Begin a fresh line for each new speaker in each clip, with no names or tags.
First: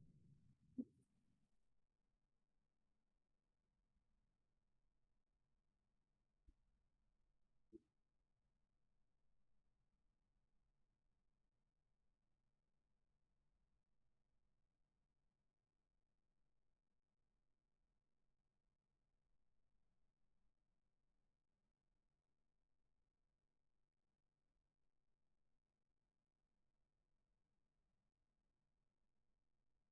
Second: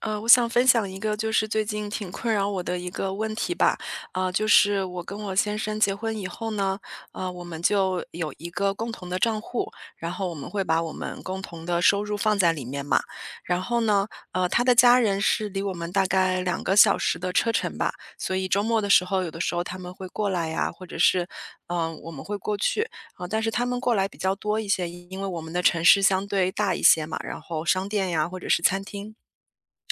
我想分享一个就是最近挺困扰我的一个问题吧，就是我跟我先生结婚以后呢，我们就有一个共同的账户，然后我们会把我们共同的收入放在里面嘛。然后呢，他的家人是离我们大概2个小时的车程吧，所以周末的时候，有的时候他们会过来呀，或者是，我们会过去。啊，但是他们过来比较多一些，因为我们的城市相对大一些嘛，然后商店呀或者是餐厅。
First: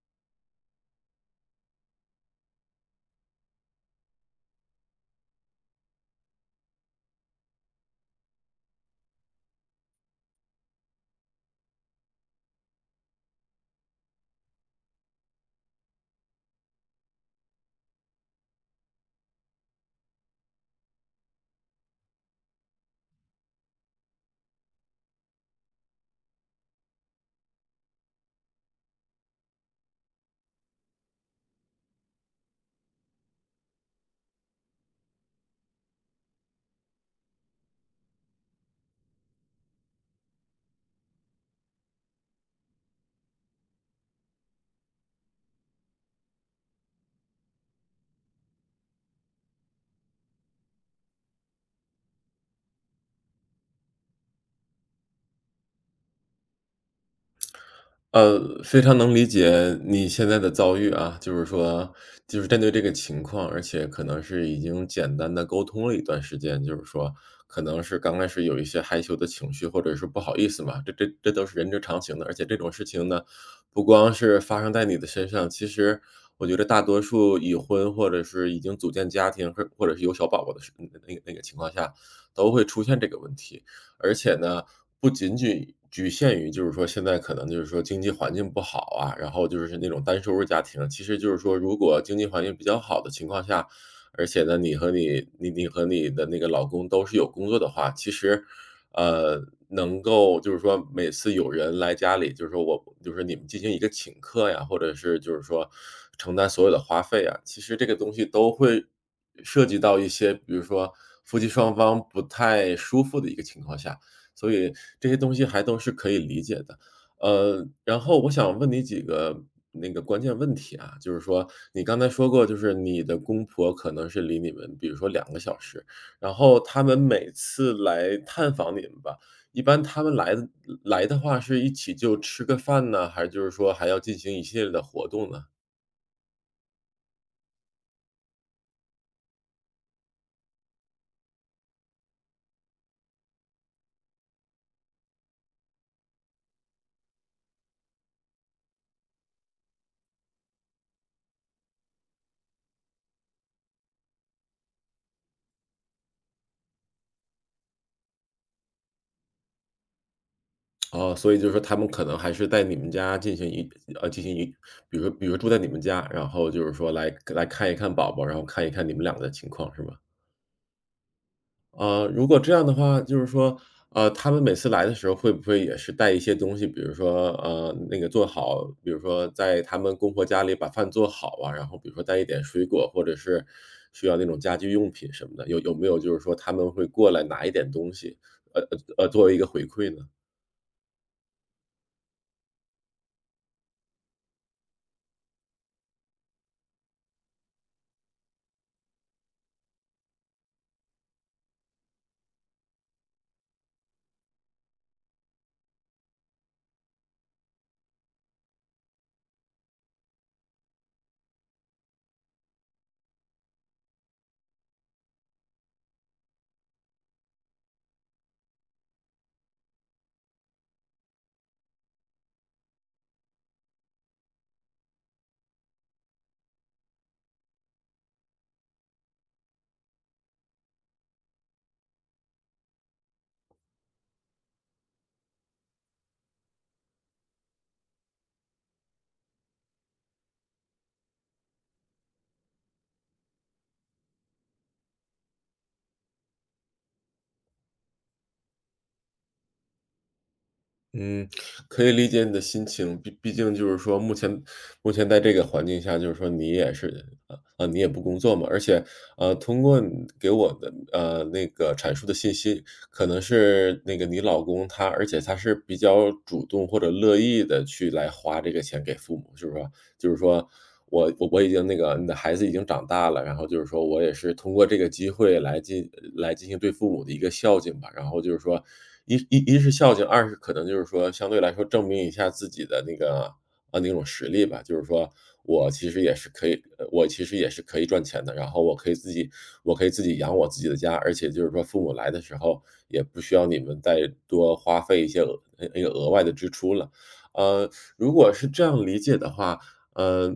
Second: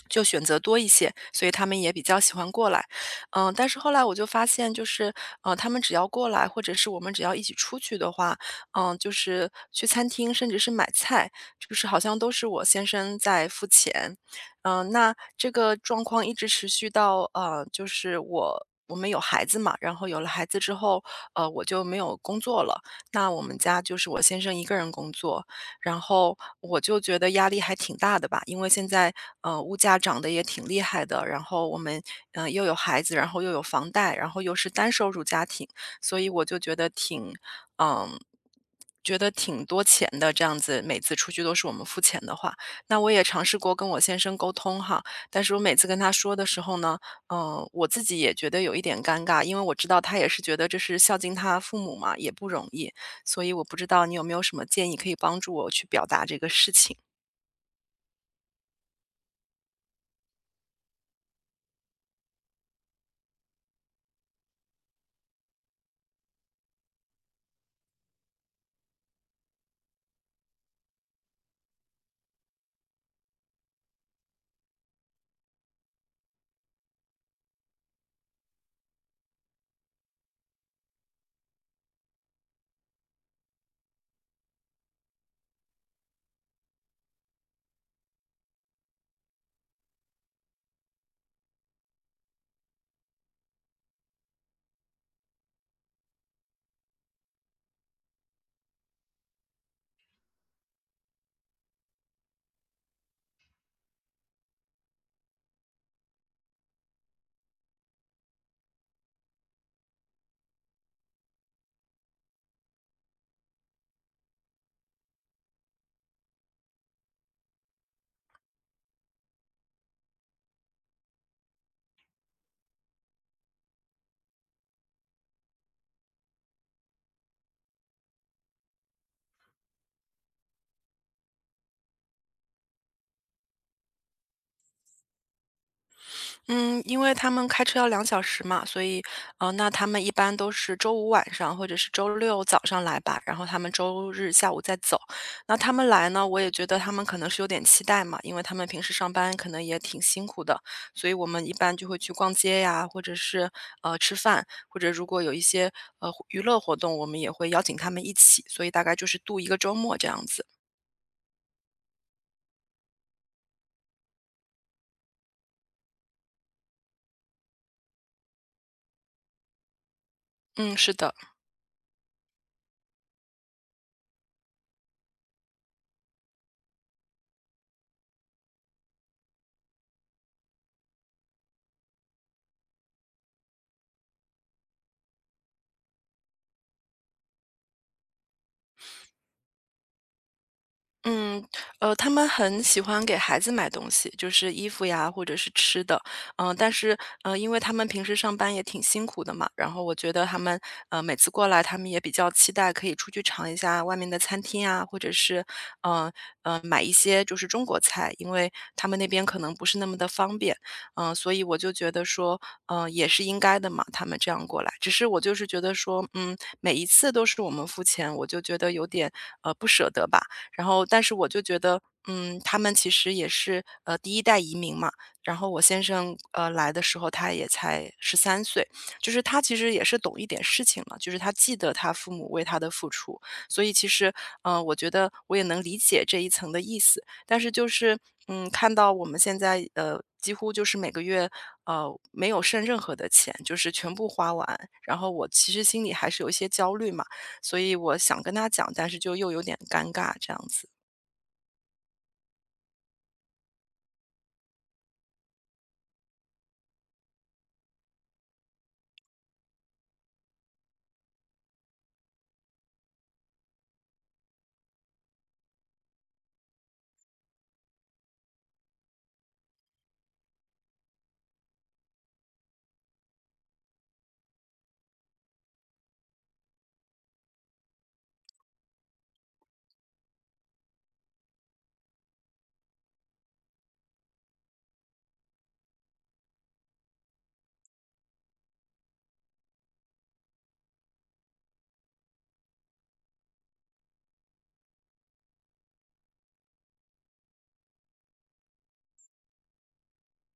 就选择多一些，所以他们也比较喜欢过来，嗯，但是后来我就发现，就是，他们只要过来，或者是我们只要一起出去的话，嗯，就是去餐厅，甚至是买菜，就是好像都是我先生在付钱。嗯，那这个状况一直持续到，就是我们有孩子嘛，然后有了孩子之后，我就没有工作了，那我们家就是我先生一个人工作，然后我就觉得压力还挺大的吧，因为现在物价涨得也挺厉害的，然后我们又有孩子，然后又有房贷，然后又是单收入家庭，所以我就觉得挺嗯。觉得挺多钱的，这样子每次出去都是我们付钱的话，那我也尝试过跟我先生沟通哈，但是我每次跟他说的时候呢，我自己也觉得有一点尴尬，因为我知道他也是觉得这是孝敬他父母嘛，也不容易，所以我不知道你有没有什么建议可以帮助我去表达这个事情。
非常能理解你现在的遭遇啊，就是说，就是针对这个情况，而且可能是已经简单的沟通了一段时间，就是说，可能是刚开始有一些害羞的情绪，或者是不好意思嘛，这都是人之常情的。而且这种事情呢，不光是发生在你的身上，其实我觉得大多数已婚或者是已经组建家庭，或者是有小宝宝的那个情况下，都会出现这个问题。而且呢，不仅仅局限于就是说现在可能就是说经济环境不好啊，然后就是那种单收入家庭，其实就是说如果经济环境比较好的情况下，而且呢，你和你的那个老公都是有工作的话，其实呃，能够就是说每次有人来家里，就是说我就是你们进行一个请客呀，或者是就是说承担所有的花费啊，其实这个东西都会涉及到一些，比如说夫妻双方不太舒服的一个情况下，所以这些东西还都是可以理解的。然后我想问你几个那个关键问题啊，就是说你刚才说过，就是你的公婆可能是离你们比如说两个小时，然后他们每次来探访你们吧，一般他们来的话是一起就吃个饭呢，还是就是说还要进行一系列的活动呢？
嗯，因为他们开车要2小时嘛，所以，那他们一般都是周五晚上或者是周六早上来吧，然后他们周日下午再走。那他们来呢，我也觉得他们可能是有点期待嘛，因为他们平时上班可能也挺辛苦的，所以我们一般就会去逛街呀，或者是，吃饭，或者如果有一些，娱乐活动，我们也会邀请他们一起，所以大概就是度一个周末这样子。
哦，所以就是说他们可能还是在你们家进行一呃，进行一比如说住在你们家，然后就是说来看一看宝宝，然后看一看你们两个的情况，是吗？
嗯，是的。
如果这样的话，就是说，他们每次来的时候会不会也是带一些东西，比如说，那个做好，比如说在他们公婆家里把饭做好啊，然后比如说带一点水果，或者是需要那种家居用品什么的，有没有就是说他们会过来拿一点东西，作为一个回馈呢？
嗯，他们很喜欢给孩子买东西，就是衣服呀，或者是吃的。但是，因为他们平时上班也挺辛苦的嘛，然后我觉得他们，每次过来，他们也比较期待可以出去尝一下外面的餐厅啊，或者是，嗯、买一些就是中国菜，因为他们那边可能不是那么的方便。所以我就觉得说，也是应该的嘛，他们这样过来。只是我就是觉得说，嗯，每一次都是我们付钱，我就觉得有点，不舍得吧。然后但是我就觉得，嗯，他们其实也是，第一代移民嘛，然后我先生，来的时候他也才13岁，就是他其实也是懂一点事情了，就是他记得他父母为他的付出，所以其实，嗯，我觉得我也能理解这一层的意思。但是就是，嗯，看到我们现在，几乎就是每个月，呃，没有剩任何的钱，就是全部花完，然后我其实心里还是有一些焦虑嘛。所以我想跟他讲，但是就又有点尴尬这样子。
嗯，可以理解你的心情，毕竟就是说，目前在这个环境下，就是说你也是，你也不工作嘛，而且，通过你给我的，那个阐述的信息，可能是那个你老公他，而且他是比较主动或者乐意的去来花这个钱给父母，是不是？就是说我已经你的孩子已经长大了，然后就是说我也是通过这个机会来进行对父母的一个孝敬吧。然后就是说一是孝敬，二是可能就是说相对来说证明一下自己的那种实力吧，就是说我其实也是可以赚钱的，然后我可以自己养我自己的家，而且就是说父母来的时候也不需要你们再多花费一些额外的支出了。呃，如果是这样理解的话，呃，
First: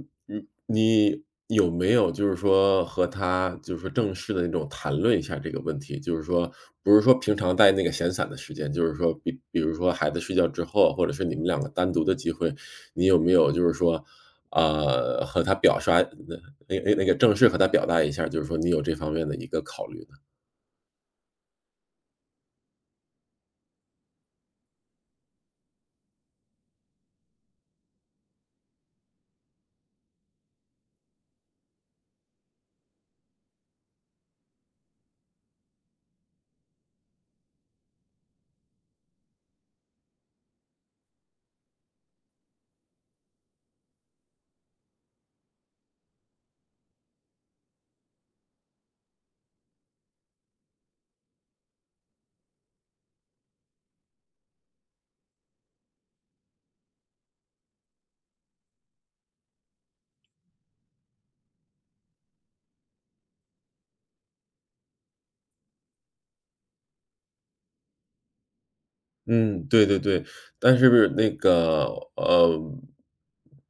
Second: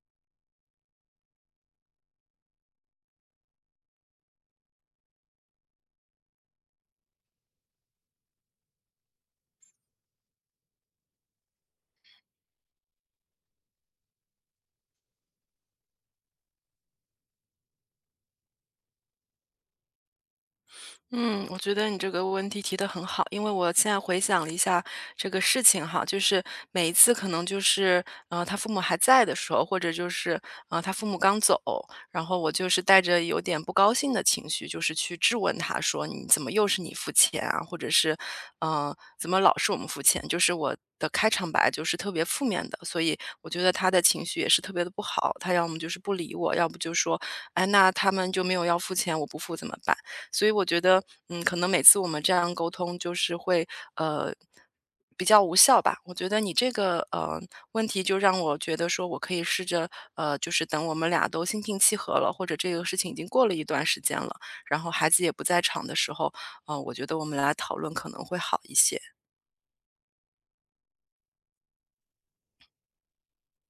你你有没有就是说和他就是说正式的那种谈论一下这个问题？就是说，不是说平常在那个闲散的时间，就是说比如说孩子睡觉之后，或者是你们两个单独的机会，你有没有就是说，呃，和他表刷那那那个正式和他表达一下，就是说你有这方面的一个考虑呢？
嗯，我觉得你这个问题提的很好，因为我现在回想了一下这个事情哈，就是每一次可能就是，他父母还在的时候，或者就是，他父母刚走，然后我就是带着有点不高兴的情绪，就是去质问他说：“你怎么又是你付钱啊？”或者是，嗯，怎么老是我们付钱？就是我的开场白就是特别负面的，所以我觉得他的情绪也是特别的不好。他要么就是不理我，要不就说：“哎，那他们就没有要付钱，我不付怎么办？”所以我觉得，嗯，可能每次我们这样沟通就是会，呃，比较无效吧。我觉得你这个问题就让我觉得说我可以试着，就是等我们俩都心平气和了，或者这个事情已经过了一段时间了，然后孩子也不在场的时候，我觉得我们来讨论可能会好一些。
嗯，对对对，但是呃，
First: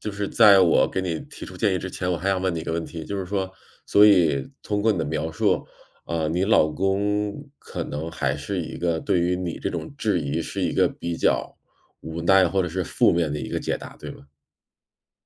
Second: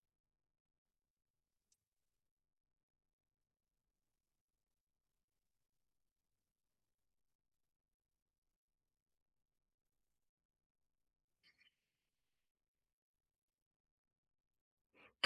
就是在我给你提出建议之前，我还想问你一个问题，就是说，所以通过你的描述，你老公可能还是一个对于你这种质疑是一个比较无奈或者是负面的一个解答，对吗？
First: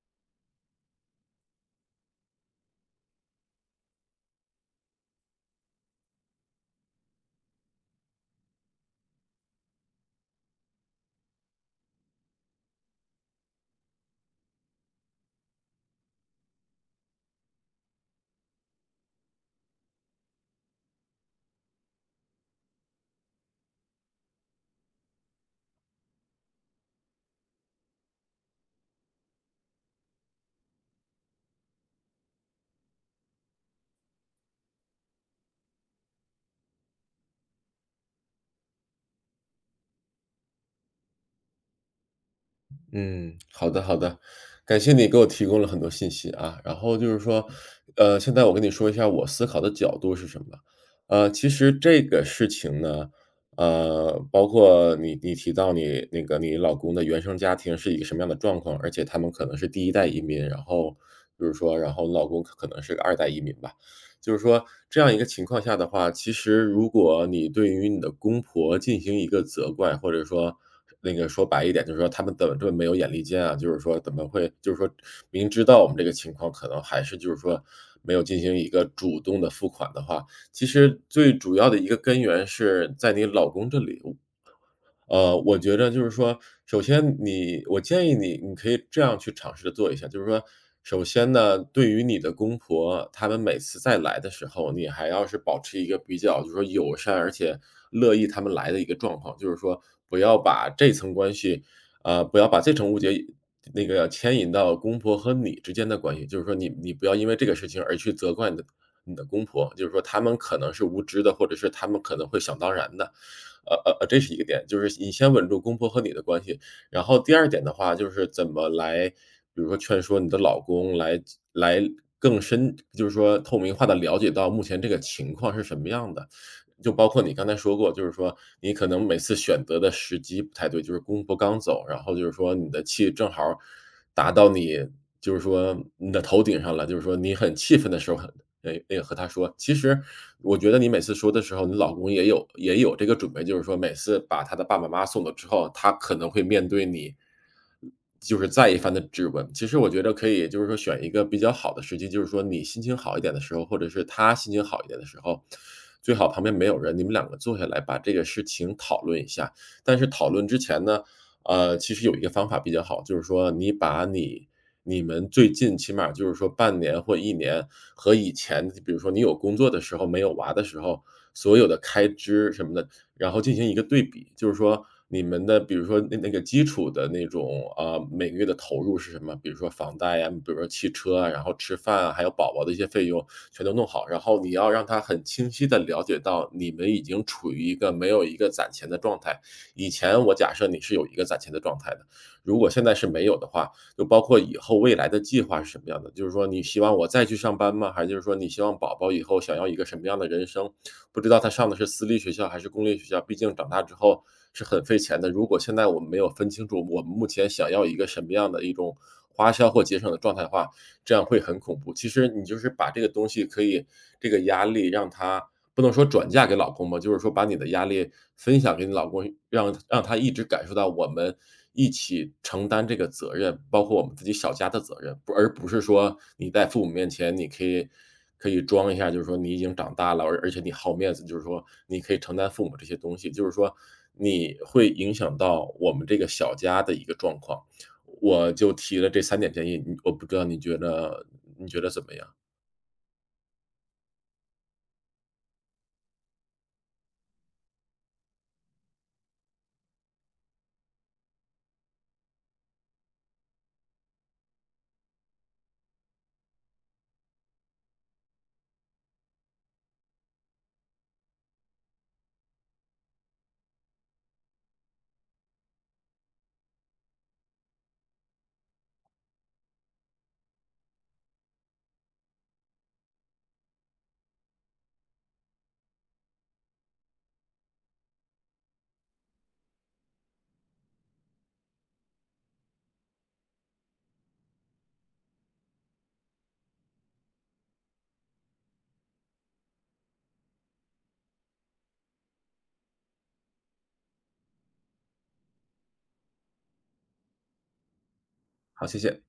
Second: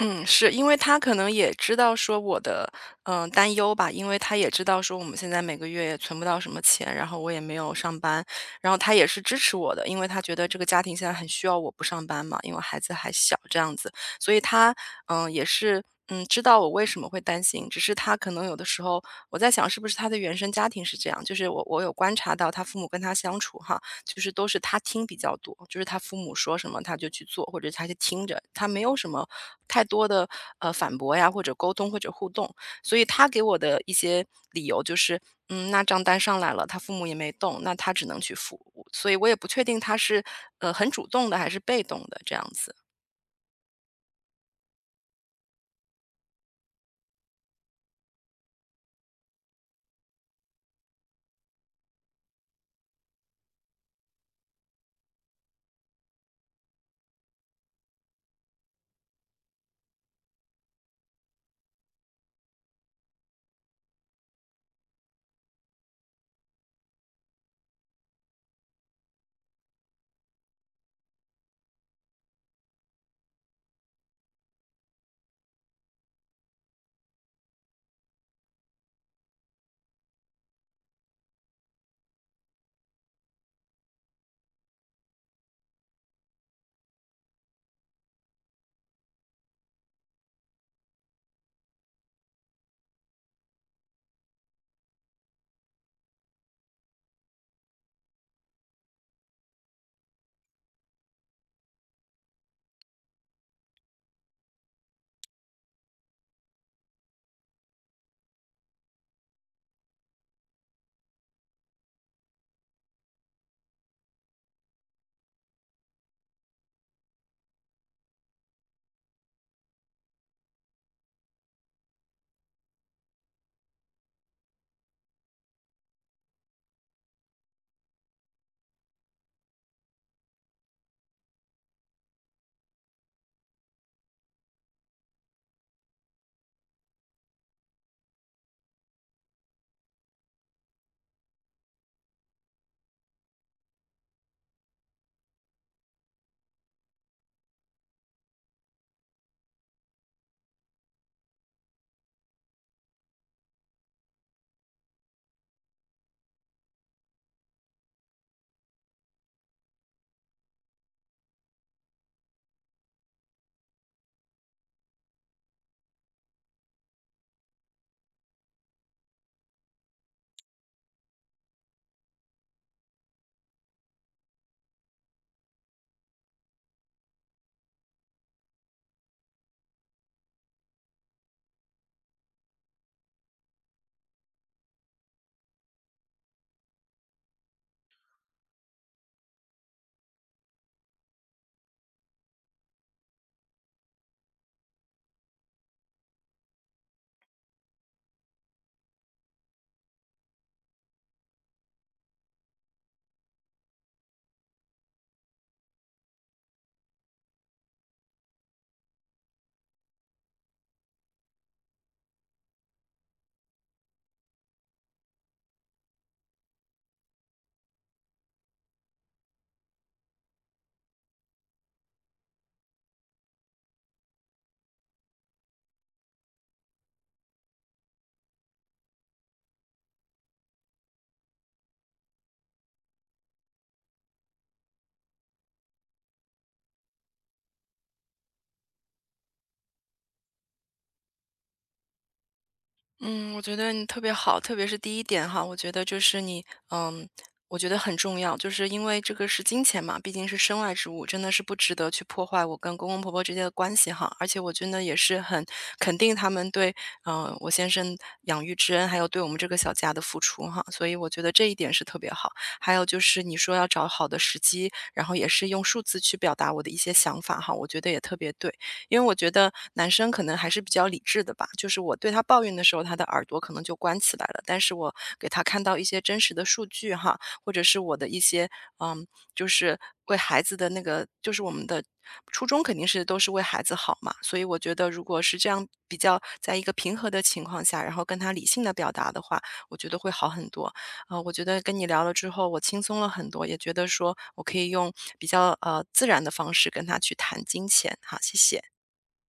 嗯，是，因为他可能也知道说我的，担忧吧，因为他也知道说我们现在每个月也存不到什么钱，然后我也没有上班，然后他也是支持我的，因为他觉得这个家庭现在很需要我不上班嘛，因为孩子还小这样子，所以他，也是。嗯，知道我为什么会担心，只是他可能有的时候，我在想是不是他的原生家庭是这样，就是我有观察到他父母跟他相处哈，就是都是他听比较多，就是他父母说什么他就去做，或者他就听着，他没有什么太多的反驳呀，或者沟通或者互动。所以他给我的一些理由就是，嗯，那账单上来了，他父母也没动，那他只能去付，所以我也不确定他是很主动的还是被动的这样子。
嗯，好的好的，感谢你给我提供了很多信息啊。然后就是说，现在我跟你说一下我思考的角度是什么。其实这个事情呢，包括你提到你那个你老公的原生家庭是一个什么样的状况，而且他们可能是第一代移民，然后就是说，然后老公可能是个二代移民吧。就是说这样一个情况下的话，其实如果你对于你的公婆进行一个责怪，或者说那个说白一点，就是说他们怎么这么没有眼力见啊？就是说怎么会，就是说明知道我们这个情况，可能还是就是说没有进行一个主动的付款的话，其实最主要的一个根源是在你老公这里。我觉着就是说，首先你我建议你，你可以这样去尝试着做一下，就是说，首先呢，对于你的公婆，他们每次再来的时候，你还要是保持一个比较，就是说友善而且乐意他们来的一个状况，就是说不要把这层关系，不要把这层误解那个牵引到公婆和你之间的关系，就是说你不要因为这个事情而去责怪你的公婆，就是说他们可能是无知的，或者是他们可能会想当然的，这是一个点，就是你先稳住公婆和你的关系。然后第二点的话，就是怎么来，比如说劝说你的老公来更深，就是说透明化的了解到目前这个情况是什么样的。就包括你刚才说过，就是说你可能每次选择的时机不太对，就是公婆刚走，然后就是说你的气正好达到你，就是说你的头顶上了，就是说你很气愤的时候，和他说，其实我觉得你每次说的时候，你老公也有这个准备，就是说每次把他的爸爸妈妈送走之后，他可能会面对你，就是再一番的质问。其实我觉得可以，就是说选一个比较好的时机，就是说你心情好一点的时候，或者是他心情好一点的时候，最好旁边没有人，你们两个坐下来把这个事情讨论一下。但是讨论之前呢，其实有一个方法比较好，就是说你把你你们最近起码就是说半年或一年和以前，比如说你有工作的时候，没有娃的时候，所有的开支什么的，然后进行一个对比。就是说你们的比如说那个基础的那种啊，每个月的投入是什么，比如说房贷呀，比如说汽车啊，然后吃饭啊，还有宝宝的一些费用全都弄好。然后你要让他很清晰的了解到你们已经处于一个没有一个攒钱的状态，以前我假设你是有一个攒钱的状态的，如果现在是没有的话，就包括以后未来的计划是什么样的？就是说你希望我再去上班吗？还是就是说你希望宝宝以后想要一个什么样的人生？不知道他上的是私立学校还是公立学校，毕竟长大之后是很费钱的。如果现在我们没有分清楚我们目前想要一个什么样的一种花销或节省的状态的话，这样会很恐怖。其实你就是把这个东西可以这个压力让他不能说转嫁给老公吧，就是说把你的压力分享给你老公，让他一直感受到我们一起承担这个责任，包括我们自己小家的责任，不是说你在父母面前你可以装一下，就是说你已经长大了，而且你好面子，就是说你可以承担父母这些东西，就是说你会影响到我们这个小家的一个状况。我就提了这三点建议，我不知道你觉得怎么样？
嗯，我觉得你特别好，特别是第一点哈，我觉得就是你，嗯，我觉得很重要，就是因为这个是金钱嘛，毕竟是身外之物，真的是不值得去破坏我跟公公婆婆之间的关系哈。而且我真的也是很肯定他们对，嗯，我先生养育之恩，还有对我们这个小家的付出哈，所以我觉得这一点是特别好。还有就是你说要找好的时机，然后也是用数字去表达我的一些想法哈，我觉得也特别对。因为我觉得男生可能还是比较理智的吧，就是我对他抱怨的时候，他的耳朵可能就关起来了，但是我给他看到一些真实的数据哈，或者是我的一些，嗯，就是为孩子的那个，就是我们的初衷肯定是都是为孩子好嘛，所以我觉得如果是这样比较在一个平和的情况下，然后跟他理性的表达的话，我觉得会好很多。我觉得跟你聊了之后，我轻松了很多，也觉得说我可以用比较自然的方式跟他去谈金钱。好，谢谢。
好，谢谢。